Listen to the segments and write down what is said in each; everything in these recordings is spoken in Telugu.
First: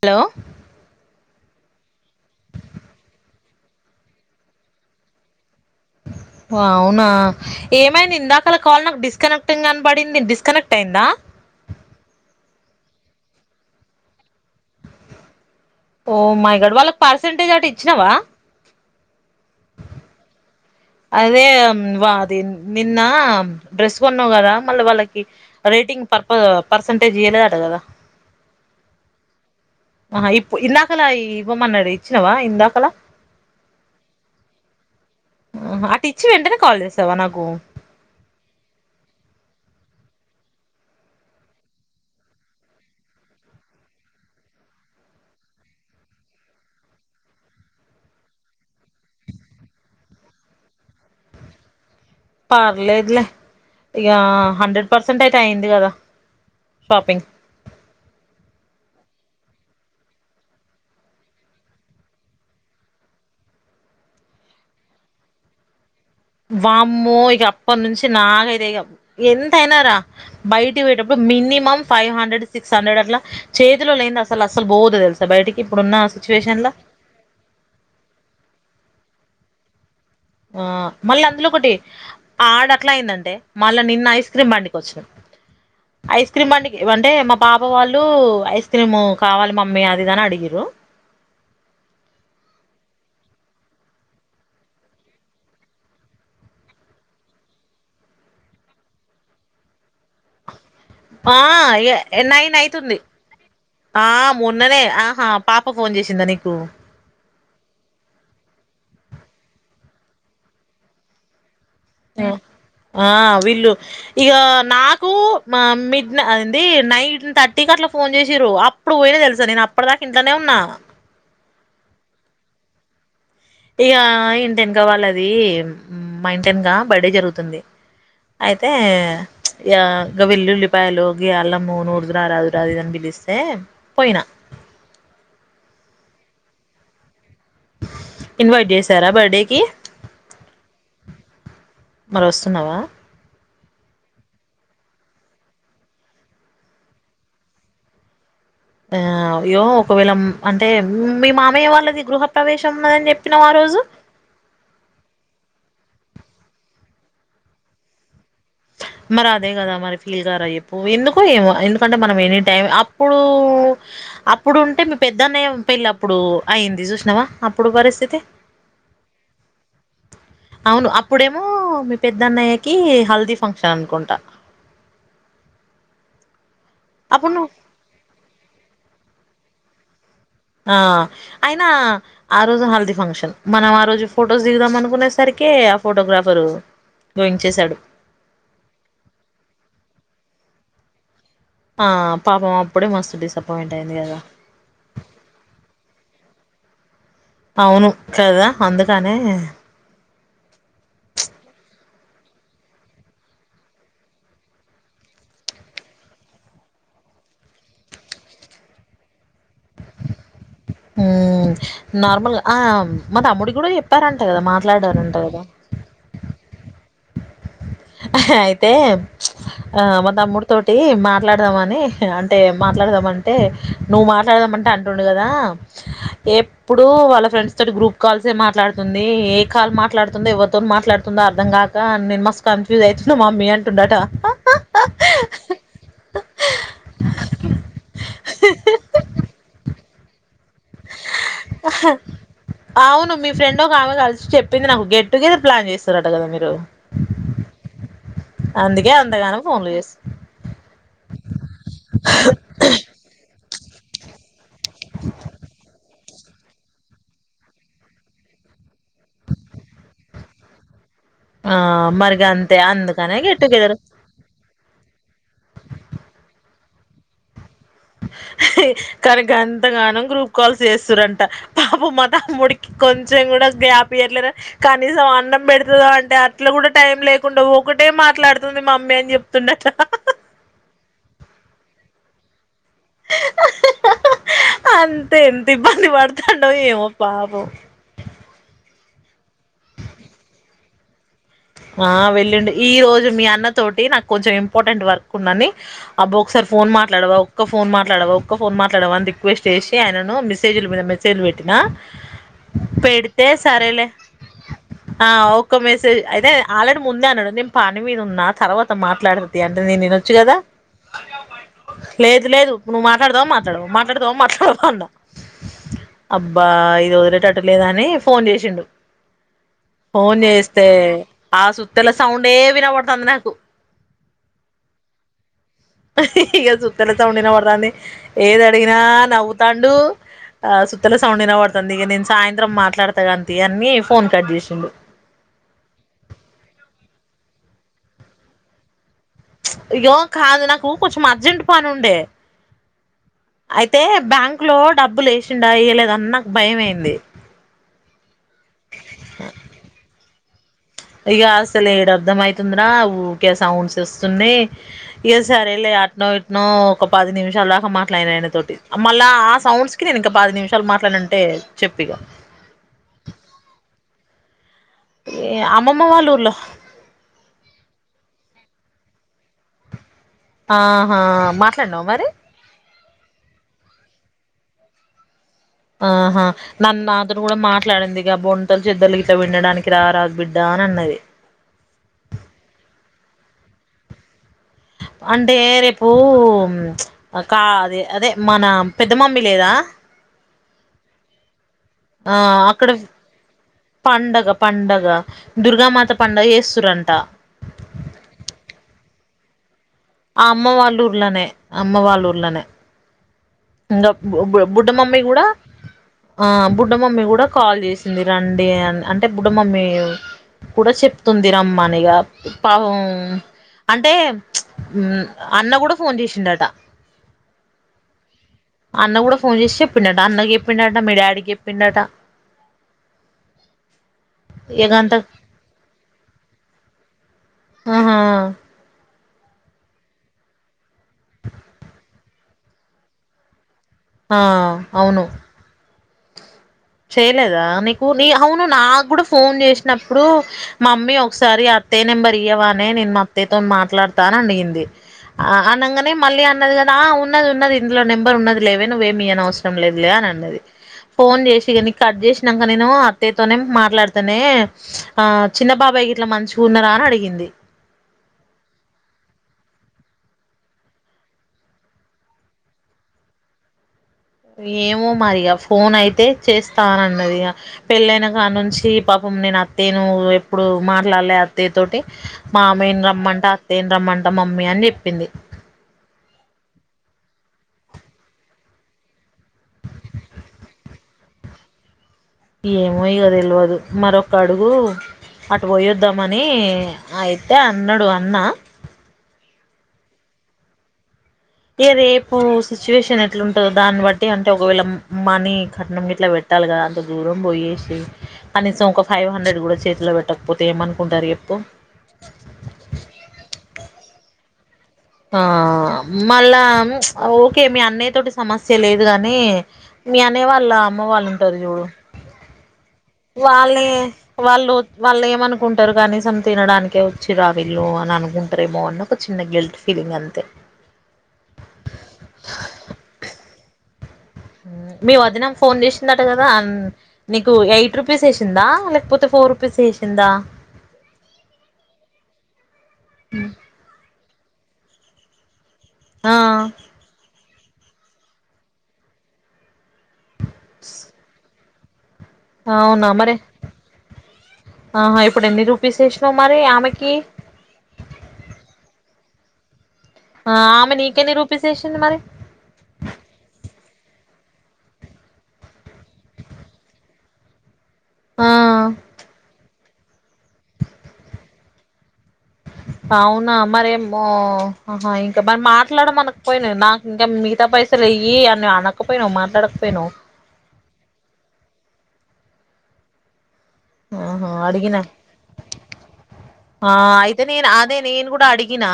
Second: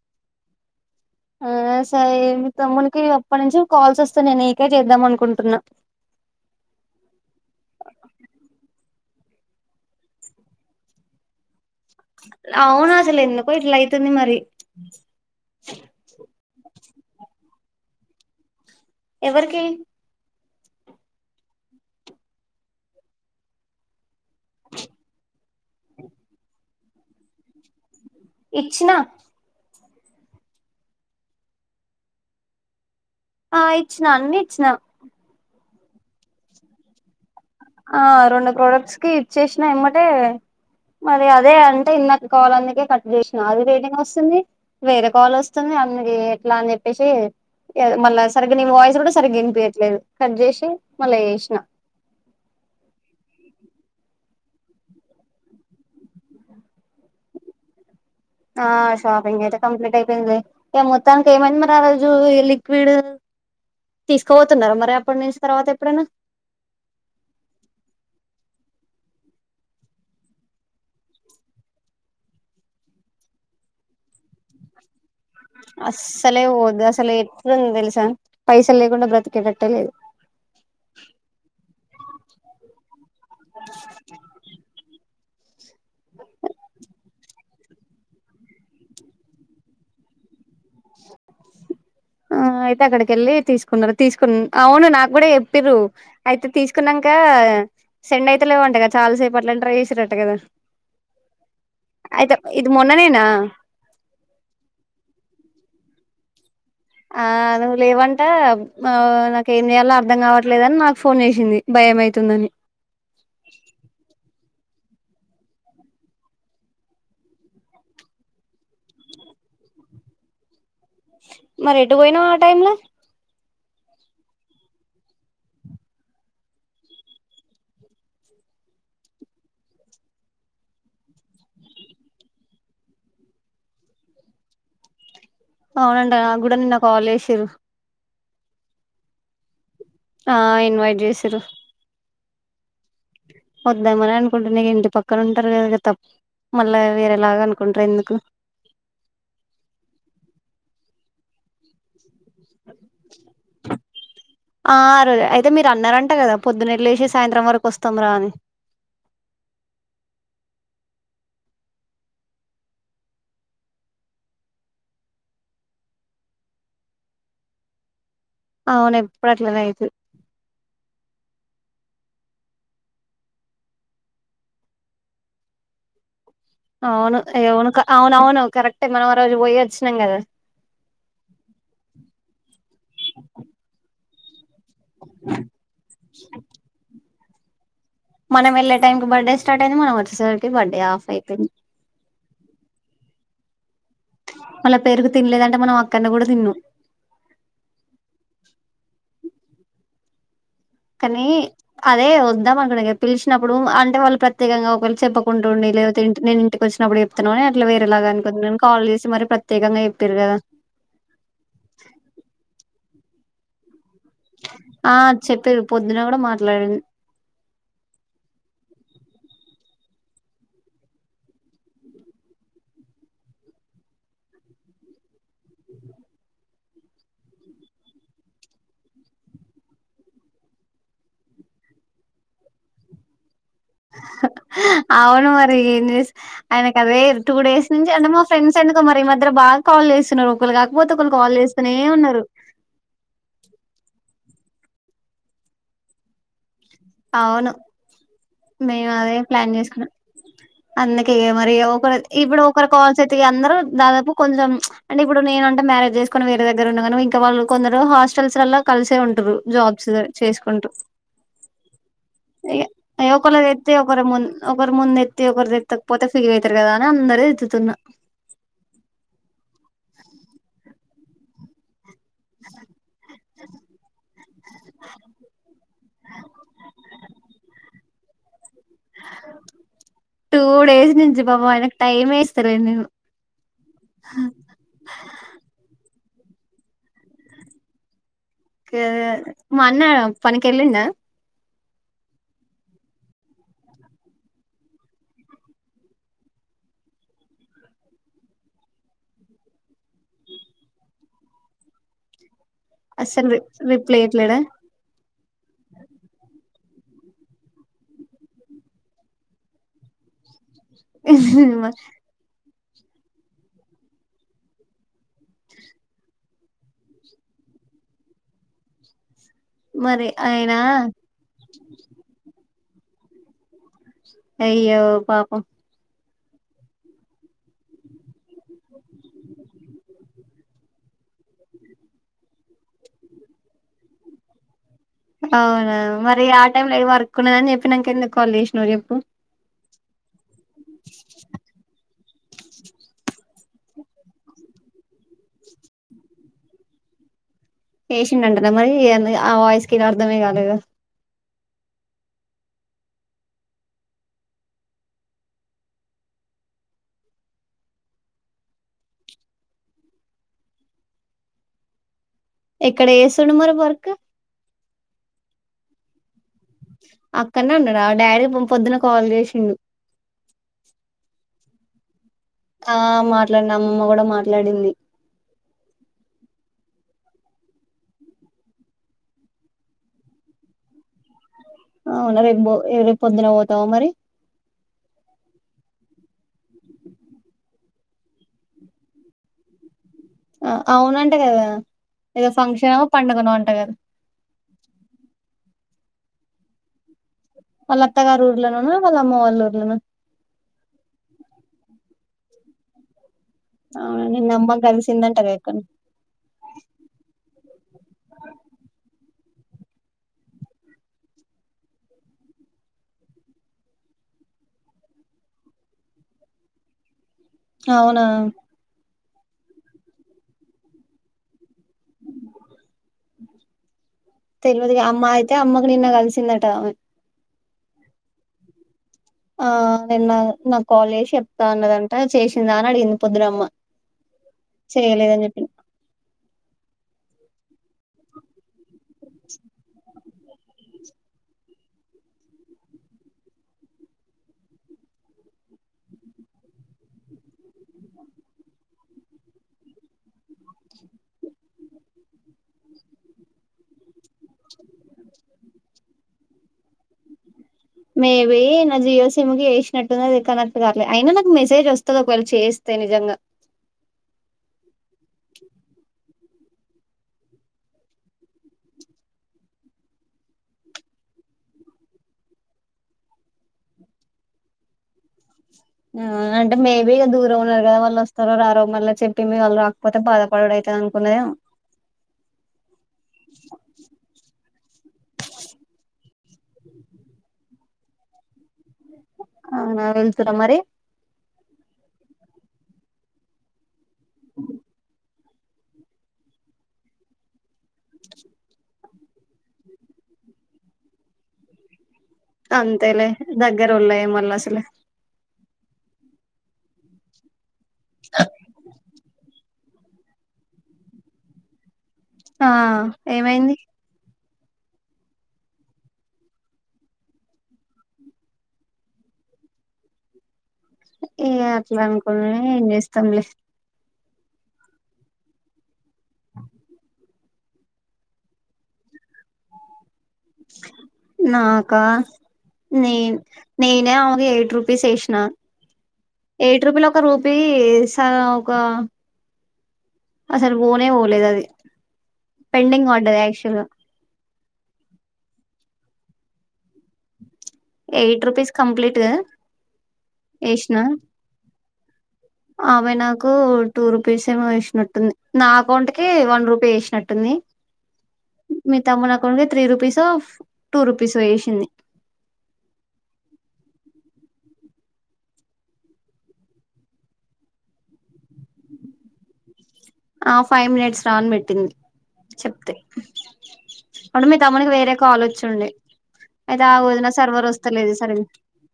హలో ఆ సరే మీ తమ్మునికి అప్పటినుంచి కాల్స్ వస్తాన్నాయి నీకే చేద్దాం అనుకుంటున్నా అవునా ఏమైనా ఇందాకలా కాల్ నాకు డిస్ డిస్కనెక్టింగ్ అనిబడింది డిస్కనెక్ట్ అయిందా అవును అసలు ఎందుకో ఇట్లా అవుతుంది మరి ఓ మై గాడ్ వాళ్ళ పర్సంటేజ్ అటు ఇచ్చినా వా ఎవరికి అదే వా అది నిన్న డ్రెస్ కొన్నావు కదా మళ్ళీ వాళ్ళకి రేటింగ్ పర్ప పర్సంటేజ్ ఇయ్యలేదట కదా ఇచ్చిన ఆహా ఇప్పు ఇందాకలా ఇవ్వమన్నాడు ఇచ్చినావా ఇందాకలా ఆ ఇచ్చినా అన్ని ఇచ్చినాం అటు ఇచ్చి వెంటనే కాల్ చేసావా నాకు ఆ రెండు ప్రోడక్ట్స్ కి ఇచ్చేసినా ఇమ్మటే మరి అదే అంటే ఇన్న కాల్ అందుకే కట్ చేసినా అది రేటింగ్ వస్తుంది వేరే కాల్ వస్తుంది అందుకే ఎట్లా అని చెప్పేసి మళ్ళా సరిగ్గా నే వాయిస్ కూడా సరిగ్గా ఇనిపియట్లేదు కట్ చేసి మళ్ళా చేసిన పర్లేదులే ఇక హండ్రెడ్ పర్సెంట్ అయితే అయింది కదా షాపింగ్ ఆ షాపింగ్ అయితే కంప్లీట్ అయిపోయింది ఇక మొత్తానికి ఏమైంది మరి ఆ రోజు లిక్విడ్ తీసుకోపోతున్నారు మరి అప్పటి నుంచి తర్వాత ఎప్పుడైనా వామ్మో ఇక అప్పటి నుంచి నాగైతే ఇక ఎంత అయినార బయటకి పోయేటప్పుడు minimum five hundred six hundred అట్లా చేతిలో లేనింది అసలు అసలు బోదు తెలుసా బయటికి ఇప్పుడున్న అస్సలే సిచ్యువేషన్ లో ఓదు అసలే ఎట్ంద తెల్సా పైస లేకుంట బత తిక పెట్టలేదు ఆ మళ్ళీ అందులో ఒకటి ఆడ అట్లా అయిందంటే మళ్ళా నిన్న ఐస్ క్రీమ్ బండికి వచ్చిన ఐస్ క్రీమ్ అంట అంటే మా బాబా వాళ్ళు ఐస్ క్రీమ్ కావాలి మమ్మీ అదిదని అడిగరు అక్కడికెళ్ళి తీసుకున్నారు తీసుకు అవును నాకు కూడా చెప్ప్ర అయితే తీసుకున్నాక సెండ్ అయితే లేవుంట కదా చాలాసేపు అట్లా ట్రై చేసి్రట కదా ఆ ఏ అయితే నైన్ ఇది అయితుంది మొన్ననేనా ఆ మూన్ననే ఆహా పాప ఫోన్ చేసింద ఇప్పు ఆ అ లేవంటే నాక ఏం చేయాలో అర్ధం కావట్లేదని నాకు ఫోన్ చేసింది భయం ఆ అయితుందని ఆ విల్లు ఇ నాకు మిడ్ అదంది నైట్ థర్టీకి అట్లా ఫోన్ చేసి్ర అప్పుడు పోయిన తెలుసా నేను అప్పటి దాకా ఇంట్లోనే ఉన్నా మరి ఎటు పోయినాం ఆ టైమ్ లో ఇక ఇంటెనకా వాళ్ళది మా ఇంటెనక బర్డే జరుగుతుంది అయితే ఇ ఇక వెల్లు ఉల్లిపాయలు గ అల్లము నూడుదురా రాదురా ఇదని పిలిస్తే పోయినా అవునం నా కూడా నిన్న కాల్ చేసారు ఇన్వాట సార బర్డేకి ఆ ఇన్వైట్ చేసారు మరొస్తున్నావా? వద్దామని అనుకుంటు నకు ఇంటి పక్కన ఉంటారు కదా కదా తప్ప మళ్ళా వేరేలాగా అనుకుంటారు ఎందుకు ఆ అయ్యో ఒకవేళ అంటే మీ మామయ్య వాళ్ళది గృహ ప్రవేశ ఉమ అని చెప్పినాం ఆ రోజు అంట కదా పొద్దున్నెలు వేసి సాయంత్రం వరకు వస్తం రా అని మరి అదే కదా మరి ఫీల్గారు అయ్యప్పు ఎందుకో ఏమో ఎందుకంటే మనం ఎనీ టైం అప్పుడు అప్పుడుంటే మీ పెద్దన్నయ పెళ్ళ అప్పుడు అయిింది చూసినావా అప్పుడు పరిస్థితి అవును ఎప్పుడు అట్లనే అయితది అవును అప్పుడేమో పెద్దన్నయ్యకి హల్దీ ఫంక్షన్ అనుకుంటా అప్పుడు నువ్వు అవునువును అవునవును కరెక్టే మనం ఆ రజు పోయి వచ్చినందా ఆ అయినా ఆ రోజు హల్దిీ ఫంక్షన్ మనం ఆ రోజు ఫోటో ఫొటోస్ దిగుదాం అనుకునే సరికి ఆ ఫోటోగ్రాఫరు ోయించేశాడు మనం వెళ్ళ టైం క బర్త్డే స్టార్ట్ అయింది మన వచ్చేసారికి బర్త్డే ఆఫ్ అయిపోయింది ఆ పాపం అప్పుడే మస్స్త డిస్ప్పంట మళ్ళ పేరుకు తినలేదంటే మనం అక్కడ కూడా తిను అవును కదా అందుకనే కానీ అదే వద్దాం అనకుడి పిలిచినప్పుడు అంటే వాళ్ళు ప్రత్యేకంగా ఒకేళు చెప్పుకుంటు ఉండి లేకపోతే ఇ నేను ఇంటికి వచ్చినప్పుడు చెప్తున్నానుని అట్లా వేరేలాగా అనుకు నేను కాల్ చేసి మరి ప్రత్యేకంగా చెప్పారు కదా నార్మల్ ఆ మా తమ్ముడి కూడా చెప్ ఆ చెప్పేది పొద్దున కూడా మాట్లాడింది అయితే ఆ మా తమ్ముడి తోటి మాట్లాడదామ అని అంటే మాట్లాడదామంటే నువ్వు మాట్లాడదాం అంటే అంటుండు కదా ఎప్పుడు వాళ్ళ ఫ్రెండ్స్ తోటి గ్రూప్ కాల్సే మాట్లాడుతుంది ఏ కాల్ మాట్లాడుతుందో ఎవరితో మాట్లాడుతుందో అర్థం కాక నేను మస్ కన్ఫ్యూజు అయితున్న మమీ అ అవును మరి ఏం చేస్ ఆయనకు అదే టూ డేస్ నుంచి అంటే మా ఫ్రెండ్స్ ఎందుకో మరి ఈ మధ్యలో కాల్ చేస్ తునవు అవును మీ ఫ్రెండ్ ఒకామె కల్ చెప్పింది నాకు గెట్ టు గెదర్ ప్లాన్ చేస్తురట కదా మీరు అవును మేము అందుకే అదే అంతగానం ప్లాన్ ఫోన్లు చేసుకున్నాం చేస్ అందుకే మరి ఇగ ఒకరు ఇప్పుడు ఒకరు కాల్సేయితే అందరూ దాదాపు కొందరం అంటే ఇప్పుడు నేనంటే మ్యారేజ్ జేస్ కొని వేరే దగ్గర ఉన్నగాను ఇంక వాళ్ళు కొందరు హాస్టల్స్ లల్లా కలిసే ఉంటారు జాబ్స్ చేసుకుంటూ ఆ మరి గంతే ఇగ అందుకనే గెట్ ఒకలదెత్తి టుగెదర్ ఒకరు మున్ ఒకరి ముందు ఎత్తి ఒకరిదెత్తకపోతే ఫీలై కదా అని అందరే ఎద్తున్నారు కానుక ఎంతగానో గ్రూప్ కాల్స్ చేస్తుారంట పాప మత్త తమ్ముడికి కొంచెం కూడా గ్యాప్ ఇయట్లేదు కనీసం అన్నం పెడుతుదా అంటే అట్లా కూడా టైం లేకుండా ఒటి మాట్లాడ టూ డేస్ నుంచి బాబ మనకు టైం వే అంతే ఎంత ఇబ్బంది వాతు డో ఏమో పాప మా అన్న పనకి వెళ్ళిండా ఆ వెళ్ళండు ఈ రోజు మీ అన్న తోటి నాకు కొంచెం ఇంపార్టెంట్ వర్క్ ఉన్నని అబ్బో ఒకసారి ఫోన్ మాట్లాడవా ఒక్క ఫోన్ మాట్లాడవా ఒక్క ఫోన్ మాట్లాడవా అని రిక్వెస్ట్ చేసి ఆయనను మెసేజ్ల మీద మెసేజ్ పెట్టినా పెడితే అసలు రేప్ సరేలే రిప్లేట్లడా ఆ ఒక్క మెసేజ్ అయితే ఆల్రెడీ ముందే అన్నాడు నేను పని మీద ఉన్నా తర్వాత మాట్లాడది అంటే నేను వినొచ్చు కదా లేదు లేదు నువ్వు మాట్లాడతావ మాట్లాడ మాట్లాడుతావ మాట్లాడతా అన్నా అబ్బా ఇది వదిలేటట్టు లేదా అని ఫోన్ చేసిండు మరి ఫోన్ ఆయన చేస్తే ఆ సుతల సౌండ్ ఎవినా బడుతుందినకు అయ్యో పాపం ఇక సుత్తల సౌండ్న పడుతుంది, ఏది అడిగినా నవ్వుతాండు, ఆ సుత్తల సౌండ్నా పడుతుంది ఇక నేను సాయంత్రం మాట్లాడతా కాంతి అన్ని ఫోన్ కట్ చేసిండు అవునా, మరి ఆ టైమ్ లో ఏది వర్క్ ఉన్నదని చెప్పి నాక ఎందుకు కాల్ చేసిన్ చెప్పు ఇగొ కాదు నాకు కొంచెం అర్జెంట్ పని ఉండే అయితే బ్యాంకు లో డబ్బులు వేసిండా ఎయ్యలేద అని నాకు భయం అయింది. పేషింటంట న మరి అ వయిస్ క అర్థమే కాలేదు ఇక అసలుడు అర్ధం అవుతుందిరా ఊరికే సౌండ్స్ ఇస్తున్నా, ఇ సరే లే అట్నో ఇట్నో ఒక పది నిమిషాలు దాకా మాట్లాడిన ఆయన తోటి, మళ్ళా ఆ సౌండ్స్ కి నేను ఇంక పాది నిమిషాలు మాట్లాడిన అంటే చెప్పి ఇక ఇక్కడ ఏసుడుమరి వర్క్ ఏ అమ్మమ్మ వాళ్ళ ఊర్లో అక్కడనే అన్నాడు ఆ డాడీ పొద్దున్న కాల్ చేసిండు ఆహా మాట్లాడునావ మరి ఆ మాట్లాడనము అమ్మమ్మ కూడా మాట్లాడింది ఆహా నన్ను నాతోను కూడా మాట్లాడిందిగా బంటలు చెద్దల గిత వినడానికి రా రాదు బిడ్డ అని అన్నది అవునా రేపు రేపు పొద్దున పోతావా మరి అంటే రేపు కా అదే మన పెద్ద మమ్మీ లేదా అ అవునంటా కదా ఆ ఏదో అక్కడ ఫంక్షన్ పండుగనో అంట కదా పండగ పండగ దుర్ గామాత పండుగ చేస్తురంట వాళ్ళ అత్త గర్ ఊర్లోనా వాళ్ అమ్మ ఉర్లోనా అమ్మ వాళ్ళూర్లనే అమ్మ వాళ్ళూర్లనే ఇంకా అవునా నిన్న అమ్మకు బుడ్డ మమ్మీ కూడా కలిసిందంటగా ఎక్కడ ఆ బుడ్డ మమ్మీ కూడా కాల్ చేసింది రండి అని అంటే బుడ్డ మమ్మ కూడ చెప్తుంది రమ్మనిగా పాపం అంటే హ్ అన్న కూడా ఫోన్ చేసిండట అవునా అన్న కూడా ఫోన్ చేసి చెప్పిండట అన్నకి చెప్పిండట మీ డాడీకిప్ తెలువద్ ఇగ అమ్మ అయితే అమ్మకు నిన్న కలిసిందట ఆమె ఆహా ఆ నిన్న నాక్ కాల్ చేసి చెప్తా అన్నదంట చేసిందా అని అడిగింది పొద్దున అమ్మ ఆ అవును ఇయ్యలేదా నీకు నీ అవును నాకు కూడా ఫోన్ చేసినప్పుడు, మమ్మీ ఒకసారి అత్తయ్య నెంబర్ ఇయ్యవా నే నేన్ మా అత్తయ్యతో మాట్లాడతా అని అడిగింది, ఆనంగనే మళ్ళీ అన్నది కదా, ఆ ఉన్నది ఉన్నది ఇందులో నెంబర్ ఉన్నది లేవే, నువ్వేమి ఇవ్వ నవసరం లేదు లే అని అన్నది ఫోన్ చే. ఇగ నీ కట్ చేసినాక నేను అత్తయ్య తోనే మాట్లాడ్ తనే ఆ చిన్న బాబాయి గి ఇట్లా మంచిగా ఉన్నారా అని అడిగింది మేబీ నా జియో సిమ్ కి చేసినట్టుంది. అది కనెక్ట్ కాలే అయినా నాకు మెసేజ్ వస్తది, ఒకవేళ చేస్తే నిజంగా. ఏమో మరిగా ఫోన్ అయితే చేస్తానన్నది ఇగ పెళ్ళైన కా నుంచి పాపం నేను అత్తయ్యను ఎప్పుడు మాట్లాడలే, అత్తయ్య తోటి మామయ్యన్ రమ్మంట, అత్తయ్యని రమ్మంట మమ్మీ అని చెప్పింది. హు అంటే మేబీ ఇగ దూరం ఉన్నారు కదా, వాళ్ళు వస్తారో రారో మళ్ళీ చెప్పి మీ వాళ్ళు రాకపోతే బాధపడుడు అయితది అనుకున్నదేమో. ఏమో ఇగదెల్వదు మరొక్కడుగు అటు పోయొద్దామని అయితే అన్నాడు అన్న ఆ నవ వెళ్తురా మరి ఏ రేపు సిచ్యువేషన్ ఎట్లుంటందో దాన్ని బట్టి అంటే ఒకవేళ మనీ కట్నం ఇట్లా పెట్టాలి కదా అంత దూరం పోయేసి కనీసం ఒక ఫైవ్ హండ్రెడ్ కూడా చేతిలో పెట్టకపోతే ఏమనుకుంటారు ఎప్పు అంతేలే దగ్గర ఉళ్ళ ఏ మల్లాసలే ఆ మళ్ళా ఓకే మీ అన్న తోటి సమస్య లేదు గాని మీ అనే వాళ్ళ అమ్మ వాళ్ళుంటారు చూడు ఆ ఏమైంది. వాళ్ళే వాళ్ళు వాళ్ళు ఏమనుకుంటారు కనీసం తినడానినికే వచ్చిర్ర వీళ్ళు అని అనుకుంటారేమో అన్న ఒక చిన్న గిల్ట్ ఫిలింగ్ అంతే. ఇంగ అట్లా అనుకున్నా ఏం చేస్తాంలే. మీ వదినకి ఫోన్ చేసి ందట కదా నీకు ఎయిట్ రుపీస్ వేసిందా లేకపోతే ఫోర్ రుపీస్ వేసిందా. నాకా నేన్ నీనేవు ఎయిట్ రుపీస్ వేసిన ఆ ఎయిట్ రూపీ లో ఒక రూప్ పీ వేసనుగా అసలు పోనే పోలేదు అది. పెండింగ్ అవునా మరే పడ్డది యాక్చువల్ గా ఆహా ఇప్పుడు ఎన్నిరు పీస్ వేషినవ్ మరి ఆమెకి ఎయిట్ రుపీస్ కంప్లీట్. ఆమె ఎషిన నీకెన్ని రూపీస్ వేసింది మరి ఆమె నాకు టూ రూప్ రూప్పేస్ ఏమో వేసినట్టుంది. నా అకౌంట్ కి వన్ రూపీ వేసినట్టుంది. ఆ మీ తమ్మునాకౌంట్ త్రీ రూపీస్ టూ రూపీస్ వేషింది. అవునా మరేమో ఆహా ఇంకా మరి మాట్లాడం అనకపోయినా నాకు ఇంకా మిగతా పైసలు వెయ్యి అని అనకపోయినావు మాట్లాడకపోయినావు. ఆ ఫైవ్ మినిట్స్ రా అని పెట్టింది చెప్తే అప్పుడు ఆహా మీ తమ్మునికి అడిగినా వేరే కాల్ వచ్చుండే అయితే ఆ వదిన అయితే సర్వర్ నేను అదే వస్తలేదు నేను సరిగ్ కూడా అడిగినా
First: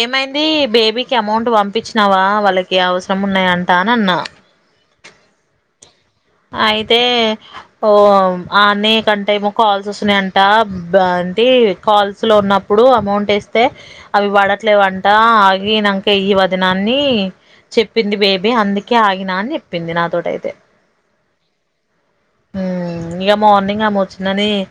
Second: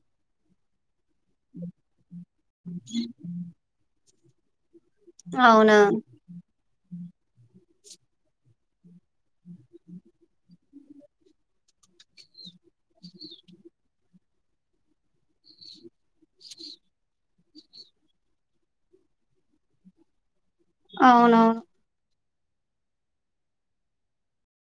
ఏమైంది. బేబీ కీ అమౌంట్ పంపించినావా వాళ్ళకి అవసరం ఉన్నాయి అంటా అని అన్నా అవునా అయితే ఓ అనేకంటేేమో కాల్స్ వస్తున్నాయింట అ బ్ ఏంటి కాల్స్ లో ఉన్నప్పు అప్పుడు అమౌంట్ వేస్తే అవి పడట్లేవంట ఆగినాంక ఎయ్యి వదినాన్ని చెప్పింది బేబీ అందుకే ఆగిన అని చెప్పింది నాతోటియితే అవునవును. ఊ ఇగ మార్నింగ్ ఆమె వచ్చిందని